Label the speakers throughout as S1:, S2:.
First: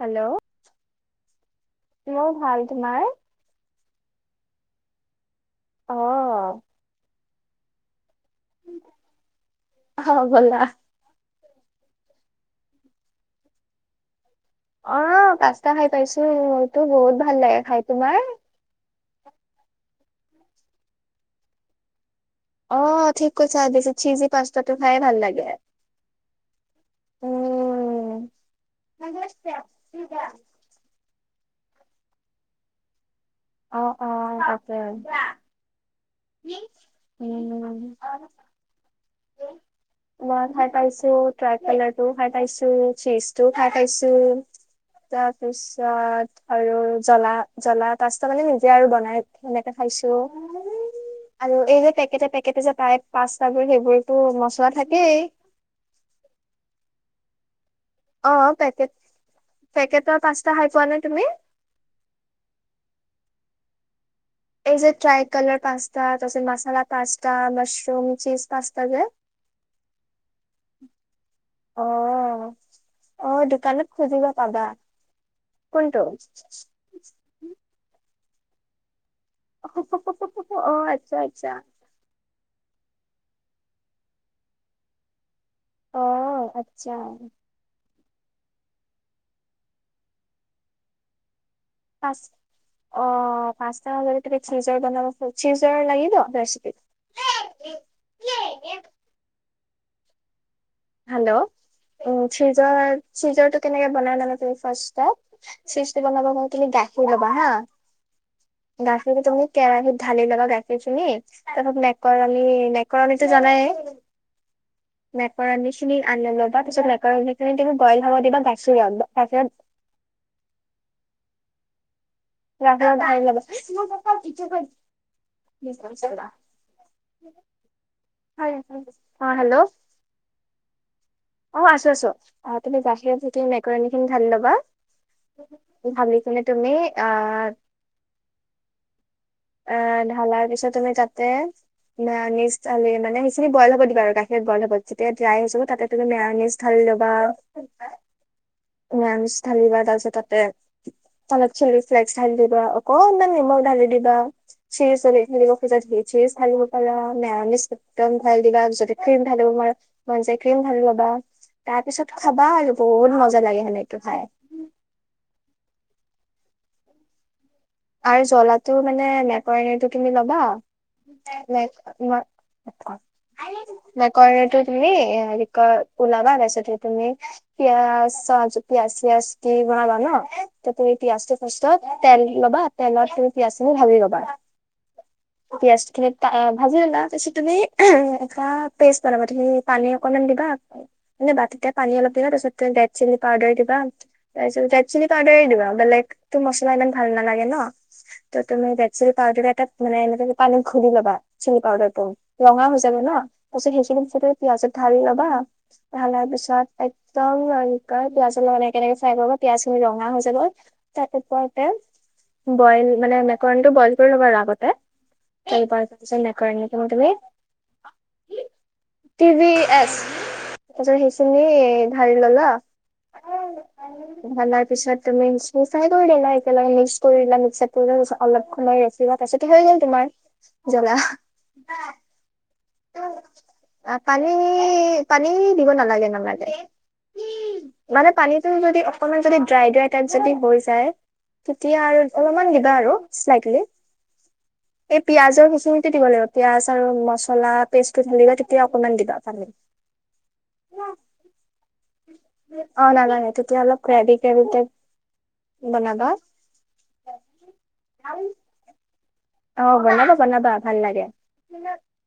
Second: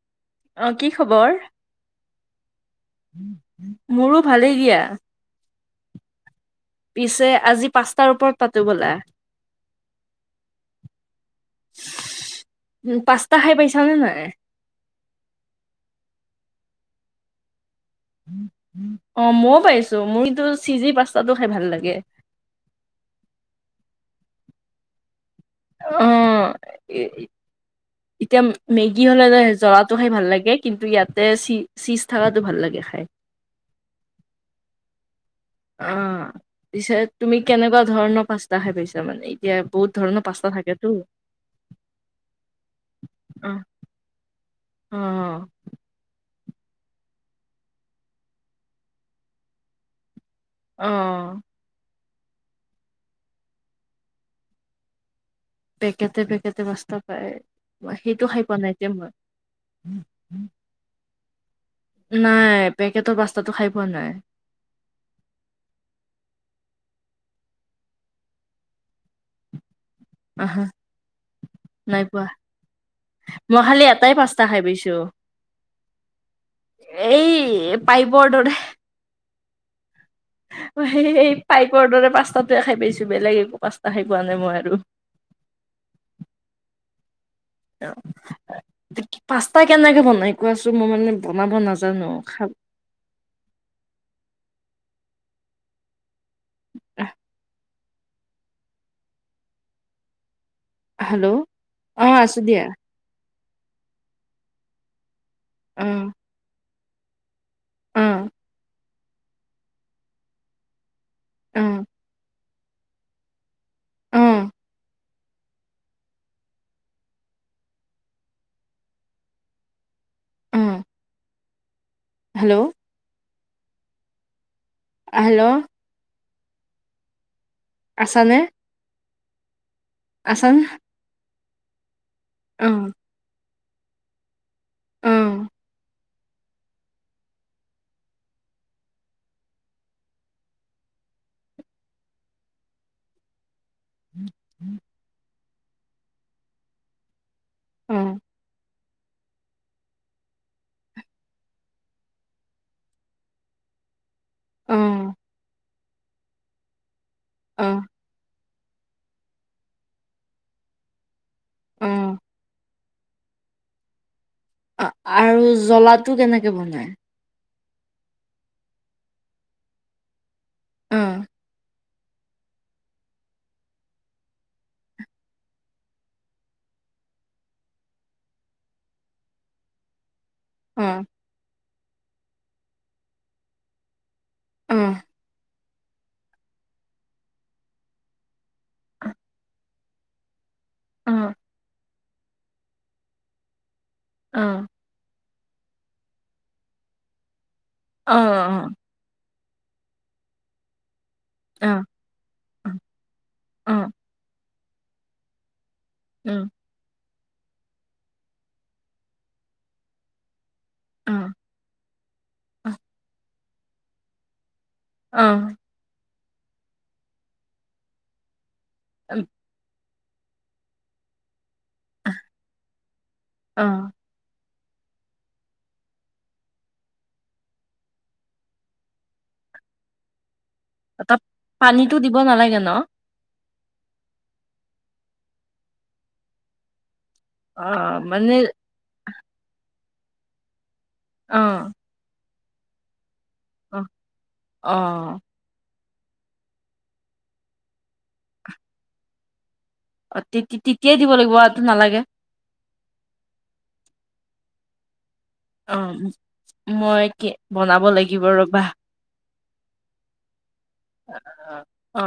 S1: Hello
S2: অ কি খবৰ
S1: মোৰ ভাল তোমাৰ
S2: মোৰো ভালেই দিয়া
S1: অ
S2: আজি পাঁচটাৰ ওপৰত পাতো ব'লা
S1: হ গ'লা
S2: উ পচ্তা খাই পাইছাানে নাই
S1: অ পাস্তা খাই পাইছো মোৰতো বহুত ভাল লাগে খাই তোমাৰ
S2: অ ময়ও পাইিছো মোৰ কিন্তু চিজি পাস্তাটো খাই ভাল লাগে
S1: অ ঠিক কৈছা বছ চিজি পা্তা টো খাইে ভাল লাগে
S2: অ
S1: উম
S2: এতিয়া মেগী হলে জ্বলাটো খাই ভাল লাগে কিন্তু ইয়াত তে চি চিজ থকাাতো ভাল লাগে খাই
S1: অ', অ', ততে।
S2: অ পিছে তুমি
S1: উম
S2: কেনেকুৱা ধৰণৰ পাস্তা খাই পাইছা মানে এতিয়া বহুত ধৰণৰ পাস্তা থাকেতো
S1: ট্ৰাক কেলাৰ টোও খাই পাইছো
S2: অ
S1: চীজটোও খাই খাইছো
S2: অ
S1: তাৰপিছত আৰু জ্বলা জ্বলা তচ মানে নিজে আৰু বনাই সেনেকে খাইছো।
S2: অ
S1: আৰু এই যে টা পেকেটে যে তায় পাস্তাবোৰ সেইবোৰতো মচলা থাকেই
S2: পেকেতে পেকেতে মস্ত পায় সেইটো
S1: অ
S2: খাই পোৱা নাই যে
S1: পেকেট
S2: মই
S1: পেকেটৰ পাস্তা খাই পোৱা নে তুমি?
S2: নাই পেকেটৰ পাস্তাতটো খাই পোৱা নাই
S1: এই যে ট্ৰাই কালাৰ পাস্তা তাৰছত masala pasta mushroom cheese pasta যে
S2: আহা
S1: অ
S2: নাই পোৱা।
S1: অ
S2: মই খালি
S1: দোকানত
S2: এটাই
S1: খুজিবা
S2: পাস্তা
S1: পাবা
S2: খাই পিছো
S1: কোনটো?
S2: এই পাই
S1: অ আচ্ছা আচ্ছা
S2: পাইপৰ দৰে পাস্তাটোয়ে খাই পাইছো। বেলেগ এক পচ্তা শে পোৱা নাই মই আৰু
S1: আহ আচ্ছা
S2: পাস্তা কেনেকে বনাই কোৱাছো মই মানে বনাব নাজানো খাব
S1: অ পচাজ তুমি চিজৰ বনাব চিজৰ লাগিিব সশ হেল্ল'।
S2: অ
S1: অহ,
S2: আছো দিয়া
S1: চিজৰ চিজৰটো কেনেকে বনাই মানে তুমি ফাৰ্ষ্টতে, চিজ [unintelligible] তুমি গাখীৰ ল'বা হা।
S2: উম'।
S1: গাখীৰ তুমি কেৰাহিত ঢালি ল'বা গাখীৰখিনি,
S2: অ
S1: তাৰপিছত মেকৰনি মেক কৰাণিতো জানাই
S2: অ
S1: কৰা আনি খিনি, আনি লবা তাৰ পিছত মেকৰণি খিনি তুমি বইল হ'ব দিবা গাখীৰত গাখী
S2: উম'।
S1: [unintelligible]
S2: হেল্ল'
S1: [unintelligible]
S2: আছা নে?
S1: অহ' হেল্লো'।
S2: চুন।
S1: অহ' আছো, আছো। অহ, তুমি গাখীৰত থাকি নে। গাৰ্নী খিনি ঢালি লবা,
S2: অ
S1: ঢালি কিনে তুমি আহ
S2: [inaudible]
S1: অ' ঢালাৰ পিছত তুমি তাতে মেয়নিচ্ ঢালি, সেইখিনি বইল হ'ব দিবা আৰু গাখীৰ বইল হ'ব, যেতিয়া ড্ৰাই হৈ যাব তাতে তুমি মেৱনিচ ঢালি ল'বা আৰু।
S2: উম।
S1: [unintelligible] ঢালিবা তাৰপিছত তাতে তলত চিলি ফ্লেকস ঢালি দিবা, অকনমান নিমখ ঢালি দিবা।
S2: অ
S1: চি চলি মেলিব খোজে [unintelligible] থালিব পৰা
S2: অ
S1: মেৰনিছ, একদম ভাল। দিবা যদি ক্ৰীম ঢালিব মন যায়, ক্ৰীম ঢালি ল'বা। তাৰ পিছতো খাবা আৰু, বহুত মজা লাগে সেনেকে খাই।
S2: আৰু জলাটো কেনেকে বনাই?
S1: আৰু জ্বলাটো মানে মেকৰেণিটো তুমি ল'বা
S2: অ
S1: [unintelligible] মেকৰণীতো তুমি, হেৰি কৰি ওলাবা, তাৰপিছতে তুমি পিয়াজ জুপি আছি আচিল বনাবা ন। তাৰ পৰা
S2: অ
S1: তুমি পিয়াজটো ফাৰ্ষ্টত, তেল ল'বা, তেলত তুমি পিয়াজটো ভাজি ল'বা
S2: উম।
S1: পিঁয়াজখিনি টা এ, ভাজি ল'লা তাৰপিছত, তুমি [unintelligible] এটা পেষ্ট বনাবা তুমি, পানী অকণমান দিবা। মানে
S2: অ
S1: বাতিতে পানী অলপ দিবা, তাৰ পিছতে ৰেড চিলি পাউদাৰ দিবা, তাৰ
S2: অ
S1: পিছত ৰেড চিলি পাউদাৰ সেই দিবা। বেলেগটো মছলা ইমান ভাল নালাগে ন। ত' তুমি ৰেলচিলি পাউদা‌ এ। তাত মানে এনেকে পানী ঘূলি ল'বা, চিলি পাউদাৰটো, ৰঙা হৈ যাব ন, তাৰ পিছত সেইখিনি পিছতে পিঁয়াজত ঢালি লবা, ঢালাৰ পিছত এক একদম এনেকৈ পিয়াজ অলপ এনেকে-এনেকে চাই ল'বা, পিয়াজ খিনি ৰঙা হৈ যাব। তাৰ ওপৰতে বইল মানে মেকৰনটো বইল কৰি ল'বা আৰু আগতে। তাৰপিছত মেকৰোণী খন তুমি। [inaudible] টি ভি এছ তাৰপিছত সেইখিনি ধালি ললা, ধালাৰ পিছত তুমি সেইখিনি ফ্ৰাই কৰি ল'লা। [unintelligible] কৰিলা মিচাৰটোৰ ওচৰত অলপ সময় ৰখিবা তাৰপিছতে হৈ গ'ল তোমাৰ। জ্বলা
S2: তাত পানীতো দিব নালাগে ন।
S1: অ' পানী, পানী দিব নালাগে, নালাগে। উম' মানে পানীতটো যদি অকণমান যদি ড্ৰাই ড্ৰাই টাইপ যদি হৈ যায়
S2: অ
S1: তেতিয়া আৰু অলপমান দিবা আৰু, চা্ইটলি
S2: অ অ
S1: এই পিঁয়াজৰ কিছুমান দিব লাগিব পিয়াজ আৰু মছলা পেষ্টটো ঢালিবা তেতিয়া অকনমান দিবা পানী।
S2: অহ' তিতি তেতিয়া দিব লাগিব আৰু টো নালাগে।
S1: অহ' নালাগে, তেতিয়া অলপ গ্ৰেভি কৰি তাইপ
S2: অহ' মই কি বনাব লাগিব ৰবা।
S1: অ বনাব বনাবা ভাল লাগে।
S2: অ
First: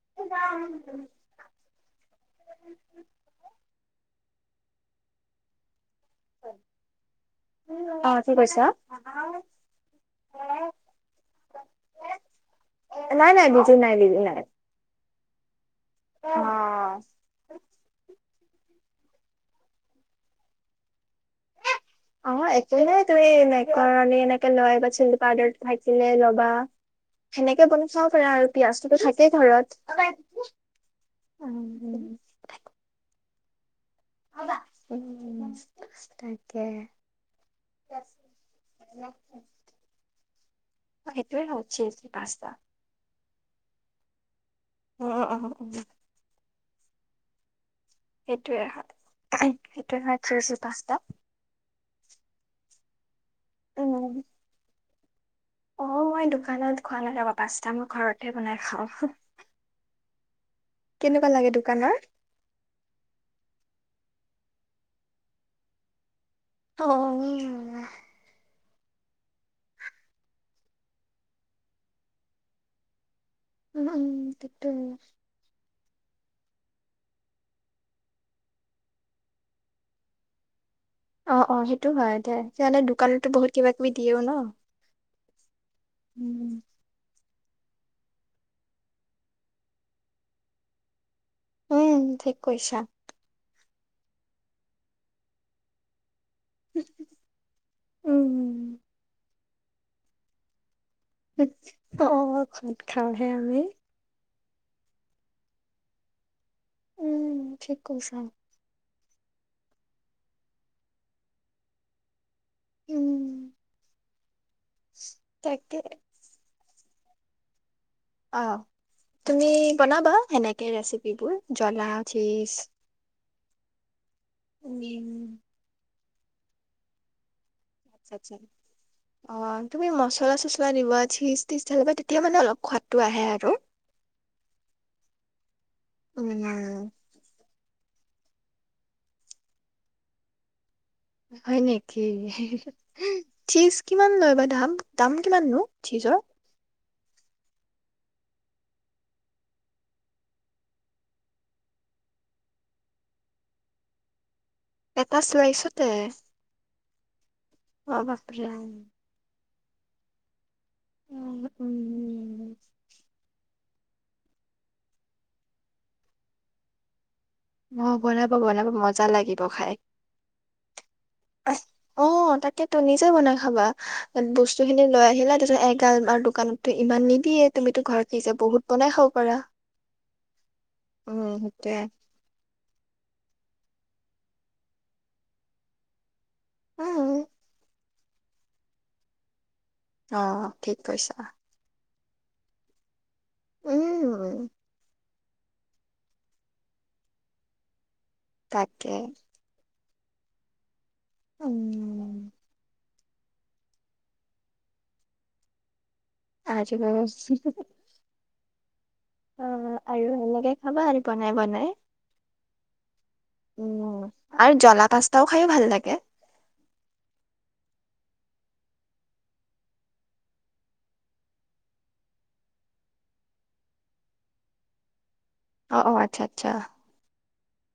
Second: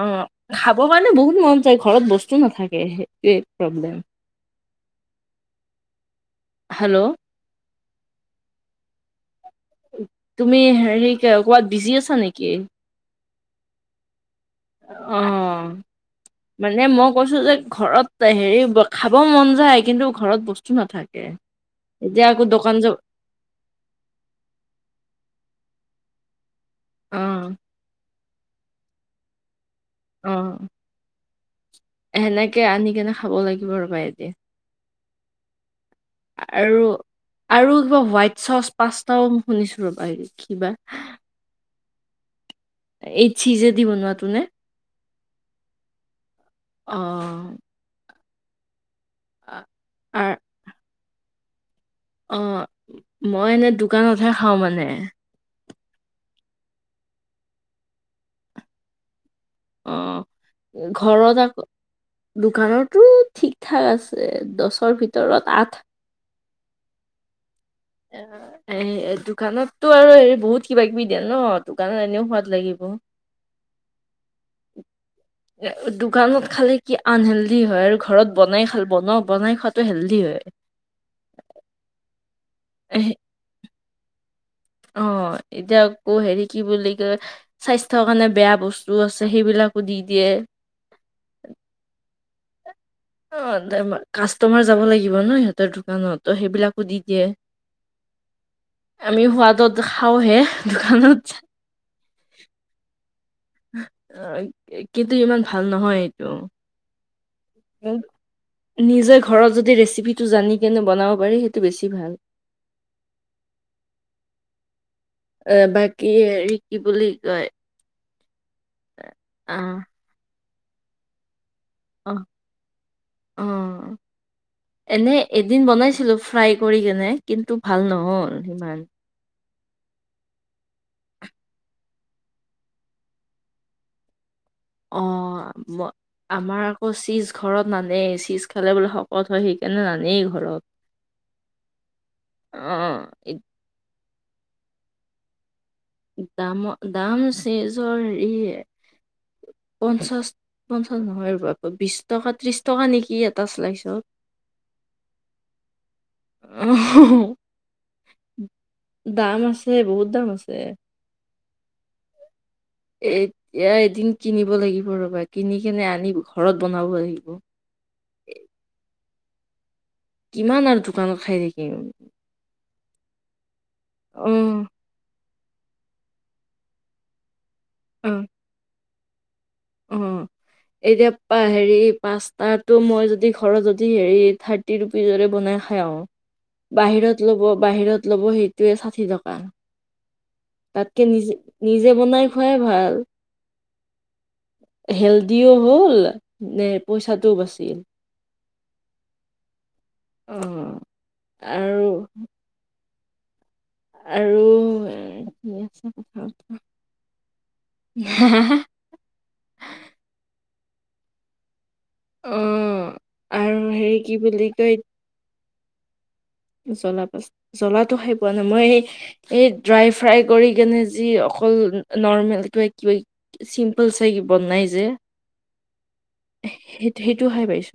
S2: খাব কাৰণে বহুত মন ঘৰত বস্তু নাথাকে সেইটোৱে। প্ৰব্লেম, হেল্ল'
S1: অ কি কৈছা?
S2: তুমি হেৰি ক'বাত বিজি আছা নেকি?
S1: নাই নাই বিজু নাইজ নাই।
S2: অ মানে মই কৈছো যে ঘৰত। হেৰি খাব মন যায় কিন্তু ঘৰত বস্তু নাথাকে। এতিয়া
S1: অ
S2: আকৌ দোকান
S1: একো
S2: যাব
S1: নাই তুমি নে কৰণী এনেকে লয় বা চিলকা ৰদত থাকিলে বা। বা
S2: অ
S1: সেনেকে বনাই চাব পাৰা আৰু পিয়াজটোতো থাকেই ঘৰত।
S2: আহ।
S1: উম
S2: সেনেকে আনি কেনে খাব লাগিব ৰবা এদিন।
S1: উম। তাকে।
S2: আৰু আৰু কিবা হোৱাইট চচ পাস্তাও শুনিছো ৰবা হেৰি কিবা।
S1: সেইটোৱে হয় চিজ পাস্তা।
S2: এই চিজেদি বনোৱাটো নে?
S1: উম উম উম
S2: অ
S1: সেইটোৱে হয় সেইটোয়ে হয়
S2: আৰ
S1: চি পাঁচটা।
S2: অ মই এনে
S1: উম
S2: দোকানতহে খাওঁ মানে।
S1: অ মই দোকানত খোৱা নাযাব পাচটাৰ মই ঘৰতে বনাই খাওঁ।
S2: অ
S1: কেনেকুৱা
S2: ঘৰত
S1: লাগে
S2: আকৌ
S1: দোকানৰ
S2: দোকানতো ঠিক ঠাক আছে। দছৰ ভিতৰত আঠ।
S1: অ।
S2: অ। এ দোকানতটো আৰু হেৰি বহুত কিবা কিবি দিয়ে ন দোকানত এনেও সোৱাদ লাগিব।
S1: ইমান কিতোচ।
S2: দোকানত খালে কি আনহেল্ডি হয়, আৰু ঘৰত বনাই খাল বনা বনাই খোৱাতটো হেল্ডি হয়।
S1: অ অ সেইটো হয় এ সাহে
S2: এহ,
S1: দোকানতো বহুত কিবা কিবি দিয়েও ন।
S2: অ এতিয়া আকৌ হেৰি
S1: উম,
S2: কি বুলি কয়। স্বাস্থ্যৰ কাৰণে বেয়া বস্তু আছে সেইবিলাকো দি দিয়ে।
S1: উম ঠিক কৈছা।
S2: অ কাষ্টমাৰ যাব লাগিব ন সিহঁতৰ দোকানত। ত সেইবিলাকো দি দিয়ে
S1: উম
S2: আমি সোৱাদত খাওঁহে। দোকানত
S1: অ খাত খাওঁহে আমি।
S2: অ, কিন্তু ইমান ভাল নহয় এইটো।
S1: উম, ঠিক কৈছা।
S2: নিজৰ ঘৰত যদি ৰেচিপিটো জানি কেনে বনাব পাৰি সেইটো বেছি ভাল।
S1: উম।
S2: এ
S1: তাকে
S2: বাকী হৰি কি বুলি কয়?
S1: অ তুমি
S2: আহ
S1: বনাবা সেনেকে ৰেচিপিবোৰ জ্বলা,
S2: অ
S1: চিজ
S2: অ এনে এদিন বনাইছিলো ফ্ৰাই কৰি কেনে কিন্তু। ভাল
S1: আা
S2: নহল সিমান
S1: আা অ তুমি মচলা চছলা দিবা চিজ তিচ থাকিলে তেতিয়া মানে অলপ সোৱাদটো আহে আৰু।
S2: অ ম আমাৰ
S1: উম।
S2: আকৌ চিজ ঘৰত নানেই চীজ খালে বোলে শকত হয় সেইকাৰণে নানেই ঘৰত।
S1: হয় নেকি
S2: অ ই-
S1: চিজ কিমান লয় বা দাম দাম কিমাননো? চীজৰ?
S2: দামৰ দাম চেজৰ হেৰিয়ে পঞ্চাশ পঞ্চাশ নহয় আকৌ বিশ টকা ত্ৰিশ টকা নেকি এটা চিলাইছত।
S1: এটা চোৱাইছতে। অ' বাপৰে।
S2: এ বহুত দাম আছে।
S1: উম উম
S2: এতিয়া এদিন কিনিব লাগিব ৰ'বা। কিনি কেনে আনি ঘৰত বনাব লাগিব।
S1: অ বনাব বনাব মজা লাগিব খাই
S2: কিমান আৰু দোকানত খাই থাকিম।
S1: টো নিজে বনাই খাবা
S2: অ
S1: বস্তু খিনি লৈ আহিলা তাৰপিছত এগাল আৰু দোকানতো ইমান নিদিয়ে তুমিতো
S2: অ
S1: ঘৰত নিজে বহুত বনাই খাব পাৰা।
S2: অ' এতিয়া পা,
S1: উম
S2: হেৰি
S1: সেইটোয়ে
S2: পাঁচ তাতো মই যদি ঘৰত যদি হে থাৰ্টি ৰুপিজৰে বনাই খাই আৰু
S1: উম
S2: বাহিৰত ল'ব, বাহিৰত ল'ব হেইটোৱে ছাঠি টকা।
S1: অ ঠিক
S2: তাতকে
S1: কৈছা
S2: নিজে নিজে বনাই খুৱাই ভাল
S1: উম
S2: হেল দিও হ'ল নে পইচাটোও বাচ
S1: তাকে।
S2: অ' আৰু
S1: উম
S2: আৰু কি আছে? কথা
S1: আজি বাউ
S2: হা হা হা
S1: অ আৰু সেনেকে খাবা আৰু বনাই বনাই
S2: অ আৰু হেৰি
S1: উম
S2: কি বুলি
S1: আৰু
S2: কয়
S1: জ্বলা পাস্তাও খাইয়ো ভাল লাগে
S2: জ্বলা পা জ্বলাটো খাই পোৱা নাই মই এই এই ড্ৰাই ফ্ৰাই কৰি কেনে যি অকল নৰ্মেল কিবা কিবা চিম্পল চাই বনাই যে
S1: অ অ আচ্ছা আচ্ছা
S2: সেই সেইটো খাই পাইছো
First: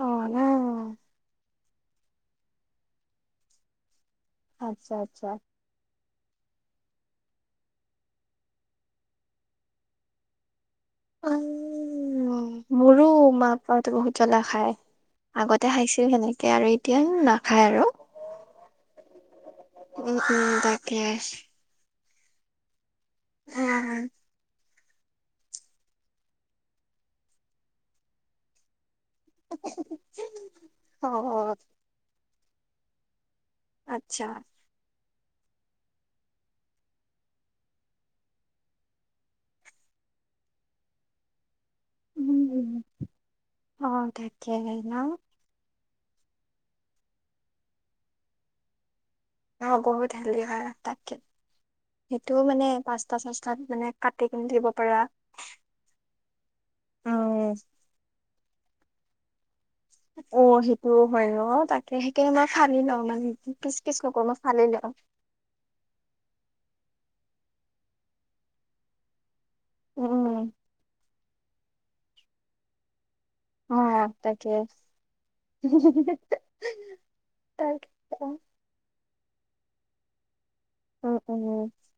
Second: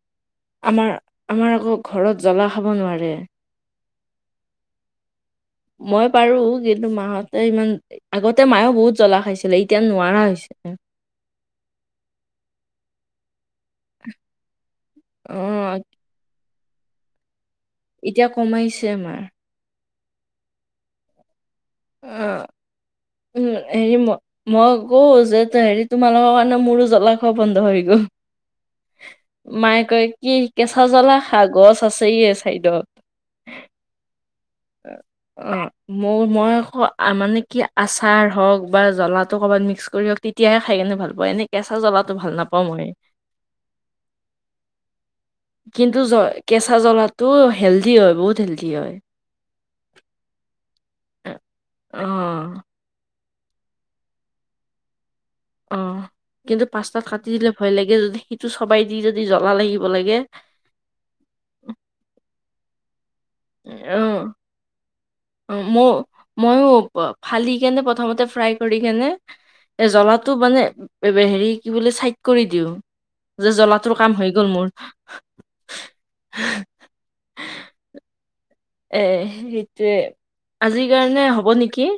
S1: অ ন
S2: আমাৰ আকৌ ঘৰত জ্বলা খাব নোৱাৰে
S1: আচ্ছা, আচ্ছা।
S2: মই পাৰোঁ কিন্তু মাহঁতে ইমান, আগতে মায়েও বহুত জ্বলা খাইছিলে এতিয়া নোৱাৰা হৈছে।
S1: উ মোৰো মা [unintelligible] বহুত জ্বলা খায়
S2: অ
S1: আগতে খাইছিল সেনেকে আৰু এতিয়া না
S2: এতিয়া কমাইছে আমাৰ।
S1: উম উম তাকে
S2: অ উম এই ম ম কও যে হেৰি তোমালোকৰ কাৰণে মোৰো জ্বলা খোৱা বন্ধ হৈ গ'ল মায়ে কয় কি কেঁচা
S1: অ
S2: জ্বলা খা গছ আছে চাইডত
S1: আত্ছা।
S2: অ মই মই আকৌ মানে কি আচাৰ হওক বা জ্বলাটো কবাত মিক্স কৰিওক তেতিয়াহে খাই কিনে ভাল পোৱা এনেই কেঁচা জ্বলাটো ভাল নাপাওঁ
S1: উম
S2: মই।
S1: অ তাকে ন
S2: কিন্তু জ, কেঁচা জ্বলাটো হেলডি হয় বহুত হেলডি হয়।
S1: অ' বহুত হেল্ডি হয় তাকে, হেটোও
S2: অ'
S1: মানে পাচ [unintelligible] যেনে কাটি কিনি দিব পাৰা
S2: অ কিন্তু পাস্তাত কাটি দিলে
S1: উম
S2: ভয় লাগে যদি সিটো চোবাই দি যদি জ্বলা লাগিব লাগে
S1: অ সেইটোও হয় ন তাকে সেইকাৰণে মই ফালি লওঁ মানে পিচ পিচ নকৰো
S2: অ',
S1: মই ফালি লওঁ
S2: অ' মই, ময়ো ফালি কেনে প্ৰথমতে ফ্ৰাই কৰি কেনে এ জলাটো
S1: উম
S2: মানে হেৰি কি বোলে চাইড কৰি দিওঁ। যে
S1: অ
S2: জ্বলাটোৰ কাম হৈ গ'ল
S1: তাকে
S2: মোৰ।
S1: তাৰ
S2: এ সেইটোৱে আজিৰ
S1: উম
S2: কাৰণে হ'ব
S1: উম
S2: নেকি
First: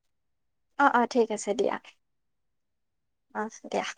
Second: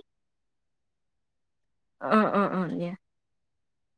S1: অ', অ' ঠিক আছে দিয়া
S2: উ, উ, উ দিয়া।
S1: অ দিয়া।